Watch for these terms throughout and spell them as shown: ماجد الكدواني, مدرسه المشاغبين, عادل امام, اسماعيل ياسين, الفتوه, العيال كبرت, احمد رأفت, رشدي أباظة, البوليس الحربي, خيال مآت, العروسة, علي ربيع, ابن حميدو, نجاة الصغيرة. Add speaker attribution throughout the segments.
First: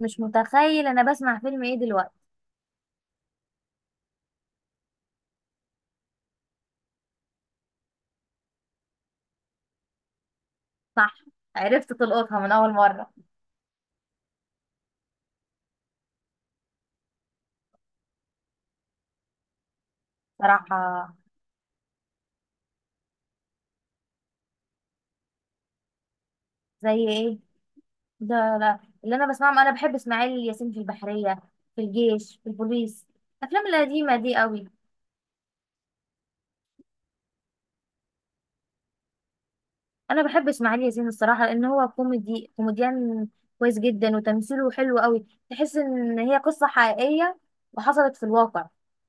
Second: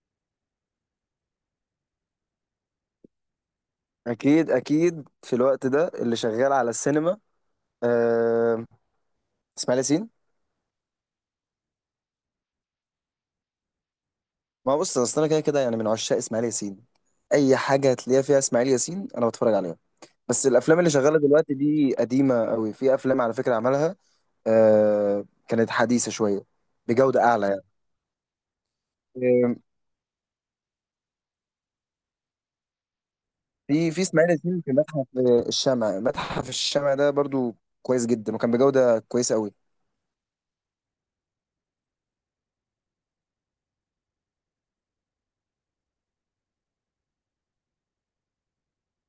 Speaker 1: مش متخيل انا بسمع فيلم ايه دلوقتي.
Speaker 2: اكيد اكيد في الوقت ده اللي شغال على السينما. آه. اسماعيل ياسين.
Speaker 1: صح. عرفت تلقطها من اول مره.
Speaker 2: ما هو بص، اصل انا كده كده يعني من عشاق اسماعيل ياسين، اي حاجه هتلاقيها فيها اسماعيل ياسين انا بتفرج عليها. بس الافلام
Speaker 1: صراحه.
Speaker 2: اللي شغاله دلوقتي دي قديمه قوي، في افلام على فكره عملها. آه، كانت حديثه شويه.
Speaker 1: زي
Speaker 2: بجوده
Speaker 1: ايه؟
Speaker 2: اعلى يعني.
Speaker 1: ده لا، اللي انا
Speaker 2: آه،
Speaker 1: بسمعهم انا بحب اسماعيل ياسين في البحريه، في الجيش، في البوليس. الافلام
Speaker 2: في
Speaker 1: القديمه
Speaker 2: اسماعيل
Speaker 1: دي
Speaker 2: ياسين
Speaker 1: قوي.
Speaker 2: في متحف، الشمع، متحف الشمع ده برضو كويس جدا وكان بجوده كويسه قوي.
Speaker 1: انا بحب اسماعيل ياسين الصراحه لان هو كوميدي كوميديان كويس جدا، وتمثيله حلو قوي. تحس ان هي قصه حقيقيه وحصلت في الواقع.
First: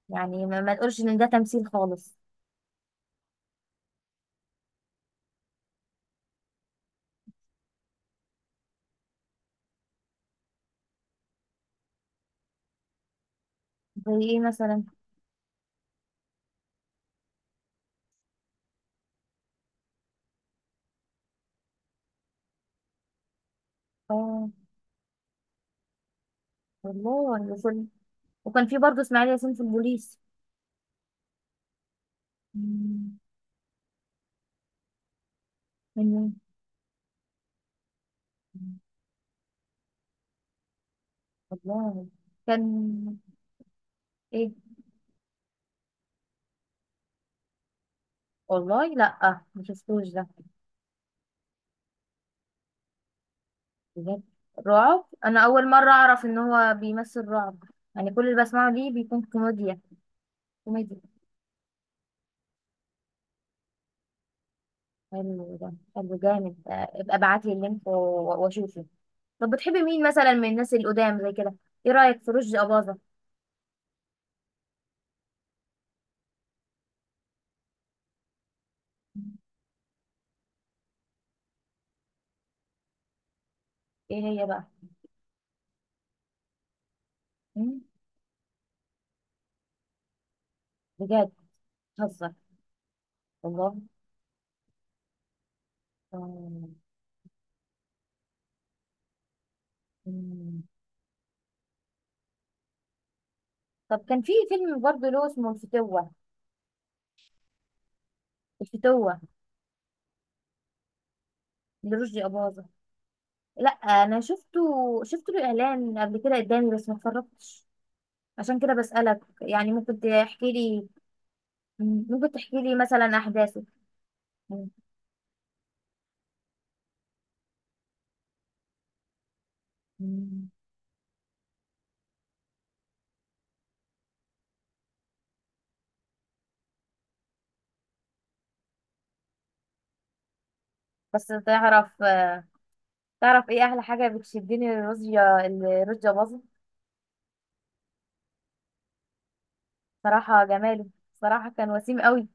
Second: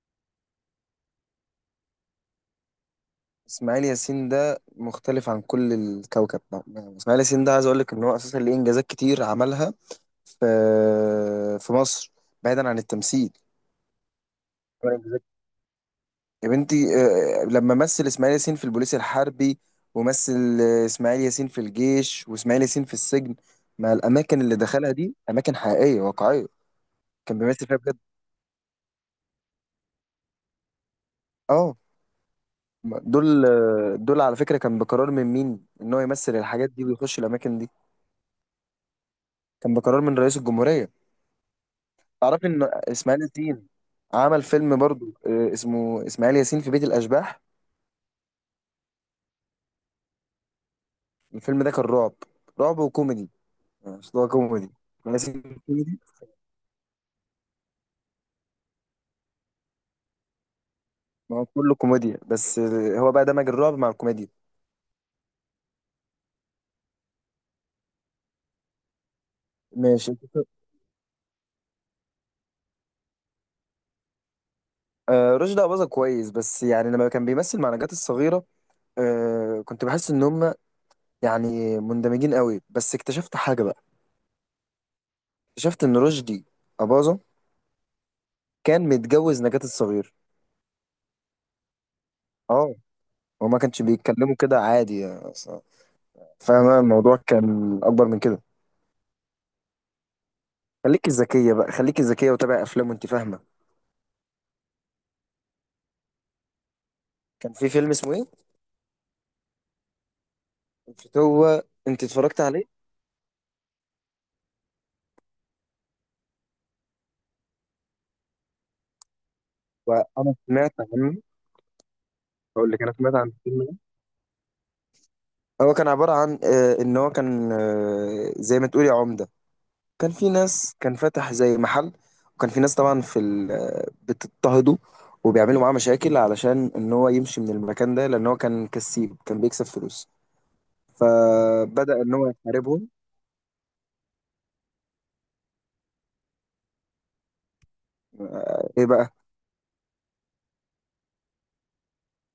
Speaker 1: يعني ما تقولش ان ده تمثيل خالص.
Speaker 2: اسماعيل ياسين ده مختلف عن كل الكوكب بقى. يعني اسماعيل ياسين ده، عايز اقول لك ان هو اساسا ليه انجازات كتير عملها في في مصر، بعيدا عن التمثيل.
Speaker 1: زي ايه مثلا؟
Speaker 2: يا بنتي، لما مثل اسماعيل ياسين في البوليس الحربي، ومثل اسماعيل ياسين في الجيش، واسماعيل ياسين في السجن. ما الاماكن
Speaker 1: اه،
Speaker 2: اللي دخلها دي اماكن حقيقيه واقعيه،
Speaker 1: والله
Speaker 2: كان
Speaker 1: ولا
Speaker 2: بيمثل فيها
Speaker 1: فيلم.
Speaker 2: بجد.
Speaker 1: وكان في برضه اسماعيل ياسين في البوليس.
Speaker 2: اه.
Speaker 1: مم.
Speaker 2: دول على فكره كان بقرار من مين ان هو
Speaker 1: من مين؟
Speaker 2: يمثل الحاجات دي ويخش الاماكن دي. كان بقرار من رئيس الجمهوريه.
Speaker 1: والله.
Speaker 2: تعرفي ان
Speaker 1: كان.
Speaker 2: اسماعيل ياسين عمل
Speaker 1: ايه؟
Speaker 2: فيلم برضو، اسمه اسماعيل ياسين في بيت الاشباح.
Speaker 1: والله لا مش شفتوش ده.
Speaker 2: الفيلم ده كان رعب، رعب وكوميدي. يعني أصل
Speaker 1: بجد؟
Speaker 2: هو كوميدي.
Speaker 1: رعب؟
Speaker 2: اسماعيل
Speaker 1: انا
Speaker 2: ياسين
Speaker 1: اول مره
Speaker 2: كوميدي.
Speaker 1: اعرف ان هو بيمثل رعب. يعني كل اللي بسمعه ليه بيكون كوميديا كوميديا.
Speaker 2: ما هو كله كوميديا، بس هو بقى دمج الرعب مع الكوميديا.
Speaker 1: حلو، ده حلو جامد. ابقى ابعت لي اللينك و- و- واشوفه. طب بتحبي مين
Speaker 2: ماشي.
Speaker 1: مثلا من الناس القدام زي كده؟ ايه رايك في رشدي اباظه؟
Speaker 2: رشدي أباظة كويس، بس يعني لما كان بيمثل مع نجاة الصغيرة، كنت بحس ان هم يعني مندمجين قوي، بس اكتشفت حاجة بقى.
Speaker 1: ايه هي بقى؟
Speaker 2: اكتشفت ان رشدي أباظة
Speaker 1: مم؟
Speaker 2: كان متجوز نجاة الصغيرة.
Speaker 1: بجد؟ بتهزر؟
Speaker 2: اه. وما
Speaker 1: والله.
Speaker 2: كانش بيتكلموا كده عادي يعني.
Speaker 1: آه،
Speaker 2: فاهمة؟ الموضوع كان أكبر من كده.
Speaker 1: مم.
Speaker 2: خليكي ذكية بقى، خليكي ذكية وتابعي أفلام وأنت فاهمة.
Speaker 1: طب كان في فيلم برضه له اسمه الفتوه.
Speaker 2: كان في فيلم اسمه إيه؟
Speaker 1: الفتوه.
Speaker 2: هو. أنت
Speaker 1: لرشدي
Speaker 2: اتفرجت عليه؟
Speaker 1: أباظة. لا، انا شفته. شفت له اعلان قبل كده قدامي بس ما اتفرجتش. عشان كده بسألك، يعني ممكن
Speaker 2: وأنا
Speaker 1: تحكي
Speaker 2: سمعت
Speaker 1: لي؟
Speaker 2: عنه.
Speaker 1: ممكن تحكي
Speaker 2: أقول
Speaker 1: لي
Speaker 2: لك، أنا سمعت
Speaker 1: مثلا
Speaker 2: عن الفيلم
Speaker 1: احداثه؟
Speaker 2: ده. هو كان عبارة عن إن هو كان زي ما تقولي عمدة. كان في
Speaker 1: مم.
Speaker 2: ناس، كان فاتح زي محل، وكان في ناس طبعا في ال- آه، بتضطهده وبيعملوا معاه مشاكل علشان إن هو يمشي من المكان ده، لأن هو كان كسيب، كان بيكسب فلوس.
Speaker 1: بس تعرف،
Speaker 2: فبدأ إن هو يحاربهم.
Speaker 1: تعرف ايه احلى حاجة بتشدني لرشدي، لرشدي أباظة؟
Speaker 2: إيه بقى؟
Speaker 1: صراحة جماله. صراحة كان وسيم قوي.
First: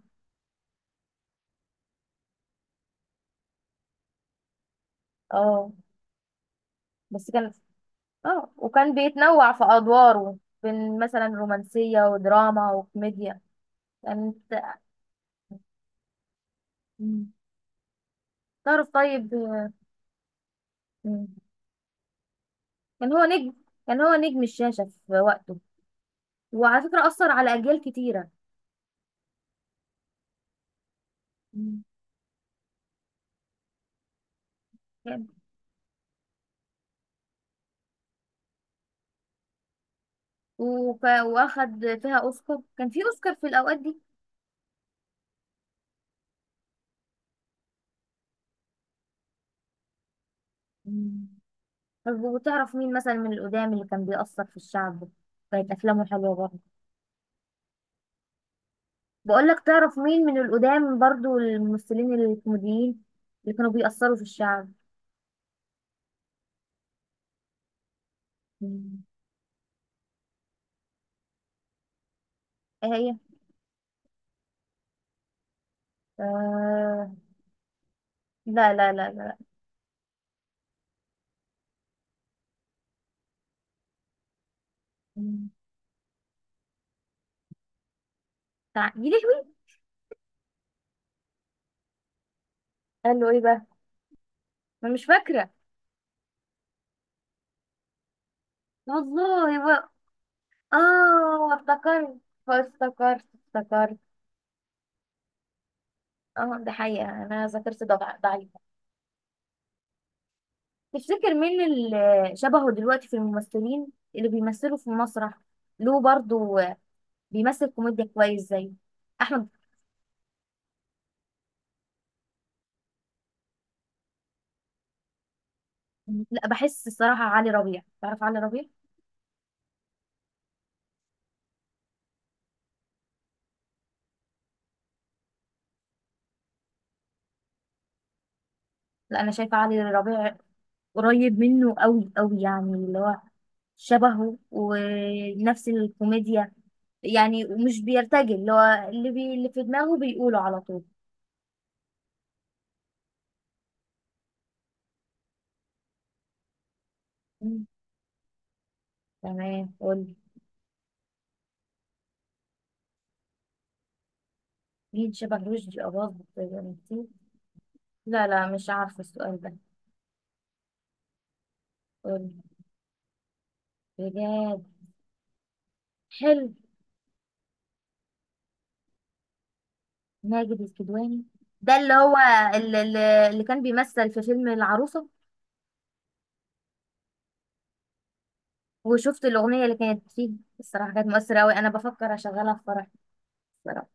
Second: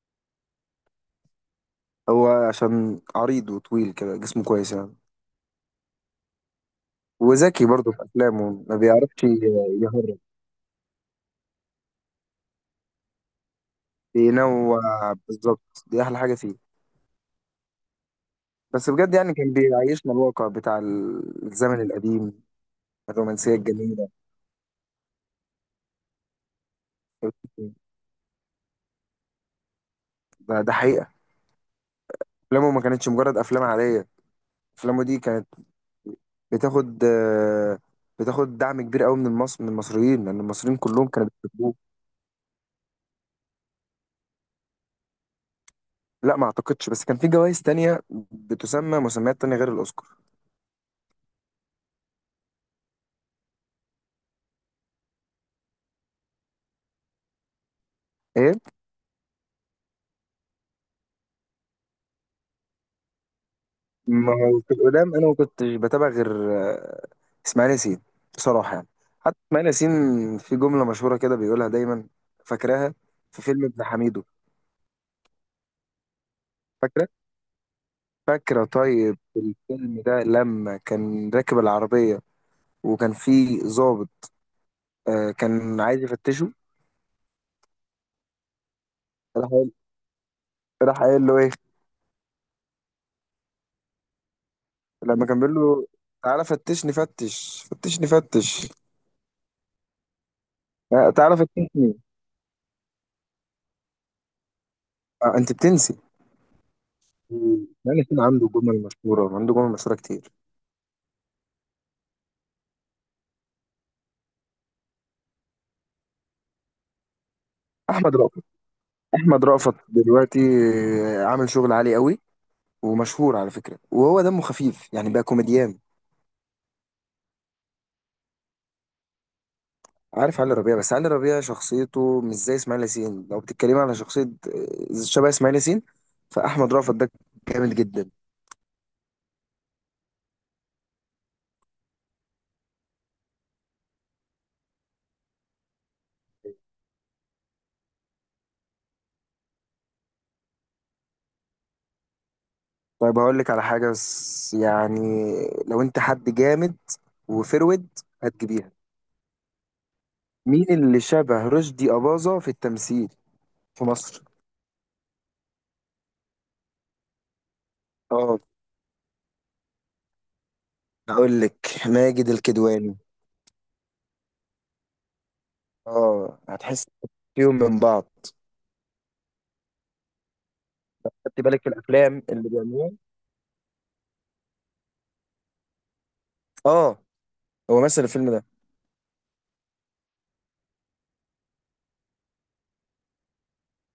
Speaker 2: هو عشان عريض وطويل كده، جسمه كويس يعني.
Speaker 1: اه. بس كان.
Speaker 2: وذكي برضه في
Speaker 1: اه،
Speaker 2: أفلامه، ما
Speaker 1: وكان
Speaker 2: بيعرفش
Speaker 1: بيتنوع في
Speaker 2: ي- يهرب
Speaker 1: ادواره بين مثلا رومانسية ودراما وكوميديا. كانت.
Speaker 2: بينوع، بالظبط دي أحلى حاجة فيه.
Speaker 1: مم. تعرف
Speaker 2: بس بجد
Speaker 1: طيب.
Speaker 2: يعني كان بيعيشنا الواقع بتاع
Speaker 1: مم.
Speaker 2: الزمن القديم،
Speaker 1: كان هو نجم.
Speaker 2: الرومانسية
Speaker 1: كان
Speaker 2: الجميلة.
Speaker 1: هو نجم الشاشة في وقته، وعلى فكرة أثر على أجيال كتيرة.
Speaker 2: ده حقيقة.
Speaker 1: مم.
Speaker 2: أفلامه ما كانتش مجرد أفلام عادية، أفلامه دي
Speaker 1: يعني
Speaker 2: كانت بتاخد آه، بتاخد دعم كبير قوي من المصريين، لأن المصريين كلهم كانوا بيحبوه.
Speaker 1: وأخد فيها أوسكار. كان في أوسكار في الأوقات دي؟
Speaker 2: لا، ما أعتقدش، بس كان في جوائز تانية بتسمى مسميات تانية غير الأوسكار.
Speaker 1: مم. طب وتعرف مين مثلا من القدام اللي كان بيأثر في الشعب؟ كانت أفلامه حلوة برضه.
Speaker 2: إيه؟
Speaker 1: بقول لك، تعرف مين من القدام برضه الممثلين الكوميديين اللي كانوا بيأثروا في
Speaker 2: ما هو
Speaker 1: الشعب؟
Speaker 2: في القدام انا ما كنتش بتابع غير اسماعيل ياسين، بصراحه يعني.
Speaker 1: مم.
Speaker 2: حتى اسماعيل ياسين في جمله مشهوره كده بيقولها دايما،
Speaker 1: إيه
Speaker 2: فاكراها؟
Speaker 1: هي؟
Speaker 2: في فيلم ابن حميدو. فاكره؟
Speaker 1: آه...
Speaker 2: فاكره
Speaker 1: لا لا لا
Speaker 2: طيب
Speaker 1: لا.
Speaker 2: الفيلم ده لما كان راكب العربيه، وكان في ضابط
Speaker 1: مم.
Speaker 2: كان عايز يفتشه.
Speaker 1: يا لهوي.
Speaker 2: راح قايل راح قايل له ايه؟
Speaker 1: قال له إيه بقى؟ أنا مش
Speaker 2: لما كان
Speaker 1: فاكرة.
Speaker 2: بيقول له تعالى فتشني فتش، فتشني فتش.
Speaker 1: والله.
Speaker 2: تعالى
Speaker 1: اه،
Speaker 2: فتشني.
Speaker 1: افتكرت، افتكرت، افتكرت.
Speaker 2: انت بتنسي.
Speaker 1: اه، ده حقيقة، انا ذاكرتي
Speaker 2: اسماعيل ياسين عنده
Speaker 1: ضعيفة.
Speaker 2: جمل مشهوره، وعنده جمل مشهوره كتير.
Speaker 1: تفتكر مين اللي شبهه دلوقتي في الممثلين اللي بيمثلوا في المسرح له برضو، بيمثل كوميديا
Speaker 2: احمد
Speaker 1: كويس
Speaker 2: رأفت.
Speaker 1: زي
Speaker 2: احمد
Speaker 1: احمد؟
Speaker 2: رأفت دلوقتي عامل شغل عالي قوي، ومشهور على فكره، وهو دمه خفيف يعني بقى كوميديان.
Speaker 1: لا، بحس الصراحة علي ربيع. تعرف علي ربيع؟
Speaker 2: عارف علي ربيع، بس علي ربيع شخصيته مش زي اسماعيل ياسين. لو بتتكلمي على شخصيه شبه اسماعيل ياسين، فاحمد رأفت ده جامد جدا.
Speaker 1: لا انا شايفة علي ربيع قريب منه قوي قوي، يعني اللي هو شبهه ونفس الكوميديا يعني. ومش بيرتجل. اللي هو اللي في دماغه بيقوله على طول.
Speaker 2: طيب هقول لك على حاجه، بس يعني لو انت حد جامد وفرود هتجيبيها.
Speaker 1: تمام، قولي.
Speaker 2: مين اللي شبه رشدي أباظة في التمثيل في مصر؟
Speaker 1: مين شبه رشدي أباظة بنتي؟ لا
Speaker 2: اه،
Speaker 1: لا، مش عارفة السؤال ده.
Speaker 2: هقول لك. ماجد
Speaker 1: قولي.
Speaker 2: الكدواني.
Speaker 1: بجد؟
Speaker 2: اه،
Speaker 1: حلو.
Speaker 2: هتحس فيهم من بعض.
Speaker 1: ماجد الكدواني؟
Speaker 2: خدت بالك في
Speaker 1: ده اللي هو
Speaker 2: الافلام اللي
Speaker 1: اللي,
Speaker 2: بيعملوها؟
Speaker 1: اللي اللي كان بيمثل في فيلم العروسة.
Speaker 2: اه، هو مثل الفيلم ده.
Speaker 1: وشفت الأغنية اللي كانت فيه؟ الصراحة كانت مؤثرة أوي. أنا بفكر أشغلها في فرح الصراحة.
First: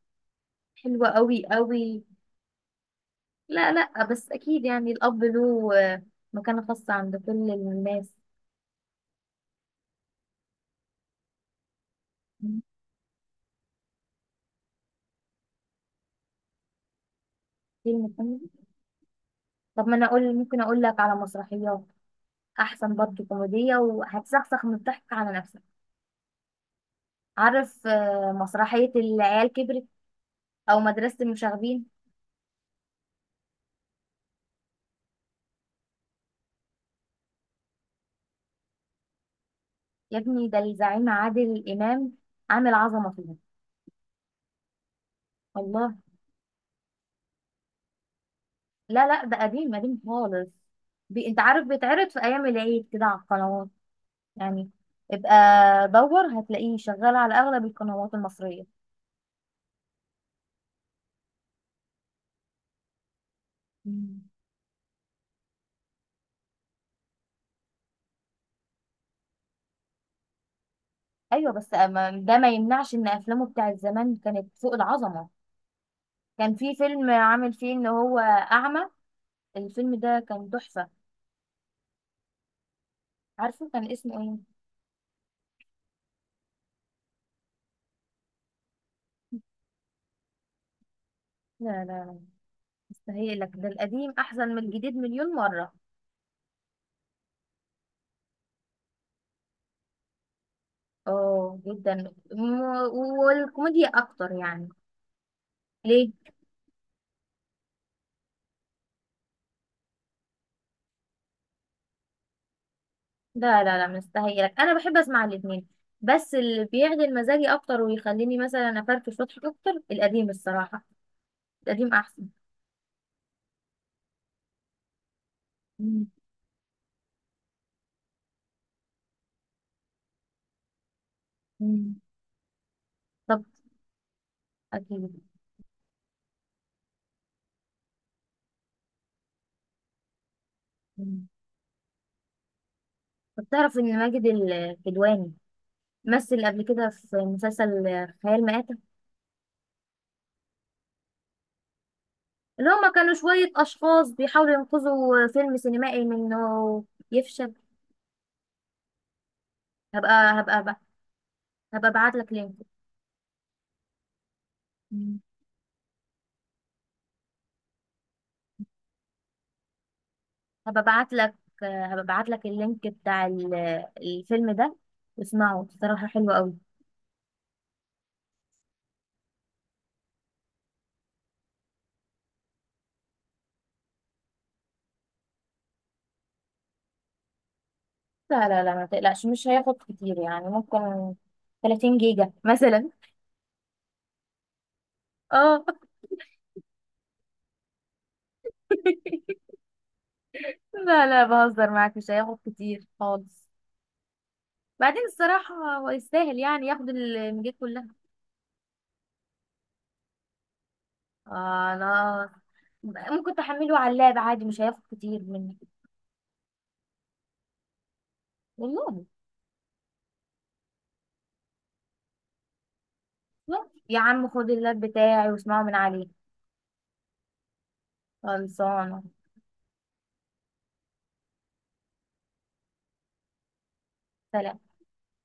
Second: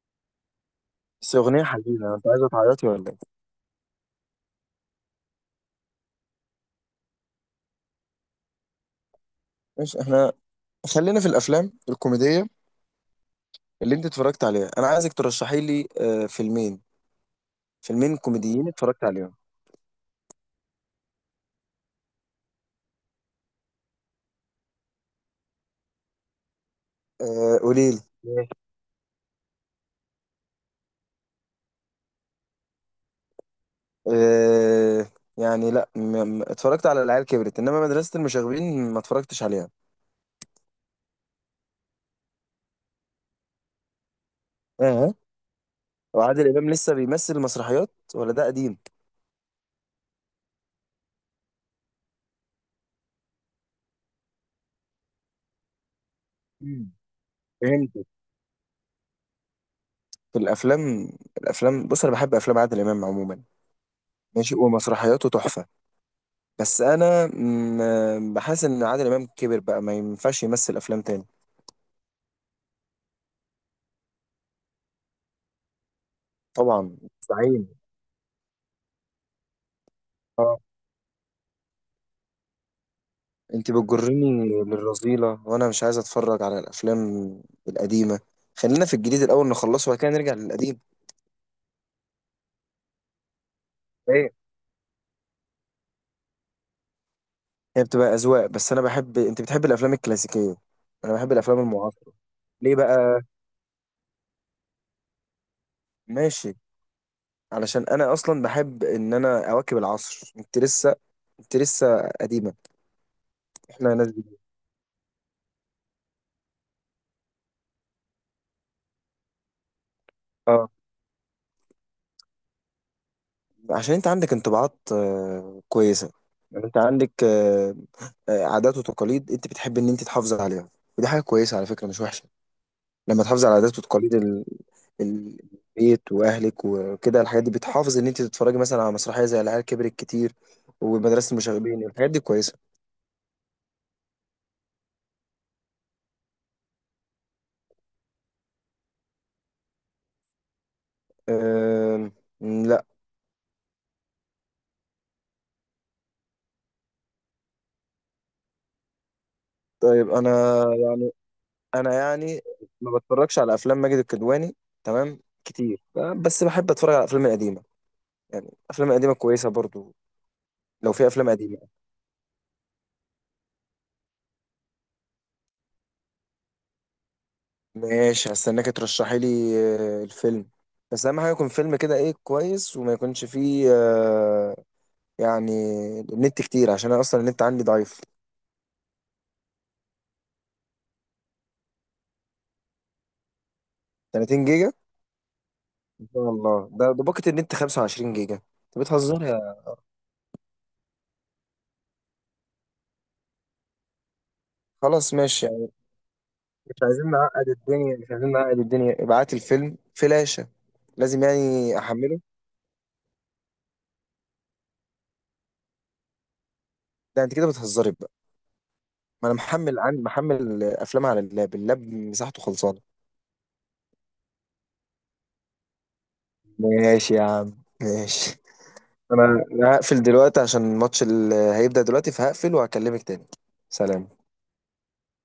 Speaker 1: حلوة
Speaker 2: بس
Speaker 1: أوي
Speaker 2: اغنيه
Speaker 1: أوي.
Speaker 2: حزينه، انت عايزه تعيطي ولا ايه؟
Speaker 1: لا لا، بس أكيد يعني الأب له مكانة خاصة عند كل الناس.
Speaker 2: ماشي، احنا خلينا في الافلام الكوميديه. اللي انت اتفرجت عليها، انا عايزك ترشحي لي فيلمين،
Speaker 1: فيلم
Speaker 2: فيلمين
Speaker 1: كوميدي؟
Speaker 2: كوميديين اتفرجت عليهم.
Speaker 1: طب ما أنا أقول، ممكن أقول لك على مسرحيات؟ احسن برضه كوميديه، وهتسخسخ من الضحك على نفسك. عارف
Speaker 2: قولي لي. إيه؟
Speaker 1: مسرحيه العيال كبرت؟ او مدرسه المشاغبين؟
Speaker 2: آه، يعني لا، اتفرجت على العيال كبرت، انما مدرسه المشاغبين ما اتفرجتش عليها.
Speaker 1: يا ابني ده الزعيم عادل امام عامل عظمه فيها.
Speaker 2: اه.
Speaker 1: الله.
Speaker 2: وعادل امام لسه بيمثل مسرحيات ولا ده قديم؟
Speaker 1: لا لا، ده قديم قديم خالص. انت عارف بيتعرض في ايام العيد كده على القنوات يعني. ابقى دور، هتلاقيه
Speaker 2: مم.
Speaker 1: شغال على اغلب
Speaker 2: فهمت.
Speaker 1: القنوات المصريه.
Speaker 2: في الافلام الافلام بص، انا بحب افلام عادل امام عموما.
Speaker 1: مم.
Speaker 2: ماشي، ومسرحياته تحفة. بس أنا بحس إن عادل إمام كبر بقى، ما ينفعش يمثل أفلام تاني.
Speaker 1: ايوه، بس أما ده ما يمنعش ان افلامه بتاعت زمان كانت فوق العظمه. كان في
Speaker 2: طبعا
Speaker 1: فيلم عامل
Speaker 2: مستحيل.
Speaker 1: فيه ان هو اعمى. الفيلم ده كان
Speaker 2: اه.
Speaker 1: تحفة. عارفة
Speaker 2: أنت
Speaker 1: كان اسمه
Speaker 2: بتجرني
Speaker 1: ايه؟
Speaker 2: للرذيلة، وأنا مش عايز أتفرج على الأفلام القديمة. خلينا في الجديد الأول نخلصه، وبعد كده نرجع للقديم.
Speaker 1: لا لا لا، مستهيئلك ده القديم
Speaker 2: ايه؟
Speaker 1: أحسن من الجديد مليون مرة.
Speaker 2: هي بتبقى أذواق. بس أنا بحب أنت بتحب الأفلام الكلاسيكية، أنا بحب
Speaker 1: اه
Speaker 2: الأفلام
Speaker 1: جدا
Speaker 2: المعاصرة. ليه بقى؟
Speaker 1: والكوميديا أكتر يعني. ليه؟
Speaker 2: ماشي، علشان أنا أصلا بحب إن أنا أواكب العصر. أنت لسه قديمة.
Speaker 1: لا لا لا،
Speaker 2: إحنا ناس جديدة.
Speaker 1: مستهيئلك أنا بحب أسمع الاتنين. بس اللي بيعدل مزاجي أكتر ويخليني مثلا أفرفش وأضحك أكتر القديم
Speaker 2: اه،
Speaker 1: الصراحة. القديم أحسن.
Speaker 2: عشان انت عندك انطباعات
Speaker 1: مم.
Speaker 2: كويسة. يعني انت عندك عادات وتقاليد انت بتحب ان انت تحافظ عليها، ودي حاجة كويسة على فكرة،
Speaker 1: مم.
Speaker 2: مش وحشة. لما
Speaker 1: طب
Speaker 2: تحافظ على عادات وتقاليد
Speaker 1: أكيد.
Speaker 2: ال- البيت واهلك وكده، الحاجات دي بتحافظ ان انت تتفرجي مثلا على مسرحية زي العيال كبرت كتير،
Speaker 1: مم.
Speaker 2: ومدرسة المشاغبين. الحاجات دي كويسة.
Speaker 1: طب تعرف إن ماجد الكدواني مثل قبل كده في مسلسل خيال مآت؟
Speaker 2: آم،
Speaker 1: اللي
Speaker 2: لا.
Speaker 1: هما كانوا شوية أشخاص بيحاولوا ينقذوا فيلم سينمائي من إنه يفشل.
Speaker 2: طيب
Speaker 1: هبقى هبقى
Speaker 2: انا،
Speaker 1: هبقى, هبقى أبعت لك
Speaker 2: يعني
Speaker 1: لينك.
Speaker 2: ما بتفرجش على افلام ماجد الكدواني
Speaker 1: مم.
Speaker 2: تمام كتير. بس بحب اتفرج على الافلام القديمة، يعني الافلام القديمة كويسة برضو.
Speaker 1: هبقى
Speaker 2: لو في
Speaker 1: أبعت
Speaker 2: افلام
Speaker 1: لك
Speaker 2: قديمه،
Speaker 1: هبقى أبعت لك اللينك بتاع الفيلم ده. واسمعه، صراحة حلو قوي.
Speaker 2: ماشي، هستناك ترشحي لي الفيلم. بس اهم حاجه يكون فيلم كده ايه كويس، وما يكونش فيه يعني النت كتير، عشان انا اصلا النت عندي ضعيف.
Speaker 1: لا لا لا، ما تقلقش مش هياخد كتير. يعني ممكن 30 جيجا مثلا.
Speaker 2: 30 جيجا؟
Speaker 1: اه.
Speaker 2: ان شاء الله، ده باقة النت 25 جيجا، انت بتهزر يا.
Speaker 1: لا لا، بهزر معاك، مش هياخد كتير خالص. بعدين
Speaker 2: خلاص ماشي
Speaker 1: الصراحة
Speaker 2: يعني،
Speaker 1: هو يستاهل يعني
Speaker 2: مش
Speaker 1: ياخد
Speaker 2: عايزين نعقد
Speaker 1: الميجات كلها.
Speaker 2: الدنيا، مش عايزين نعقد الدنيا، ابعت الفيلم فلاشة. لازم يعني احمله.
Speaker 1: خلاص. ممكن تحمله على اللاب عادي، مش هياخد كتير مني.
Speaker 2: ده انت كده بتهزري بقى.
Speaker 1: والله.
Speaker 2: ما انا محمل عن محمل افلام على اللاب، اللاب مساحته خلصانه.
Speaker 1: بس يا عم خد اللاب بتاعي واسمعه من عليه.
Speaker 2: ماشي يا عم. ماشي.
Speaker 1: خلصانة.
Speaker 2: أنا هقفل دلوقتي عشان الماتش اللي هيبدأ دلوقتي، فهقفل وهكلمك تاني. سلام.
Speaker 1: سلام.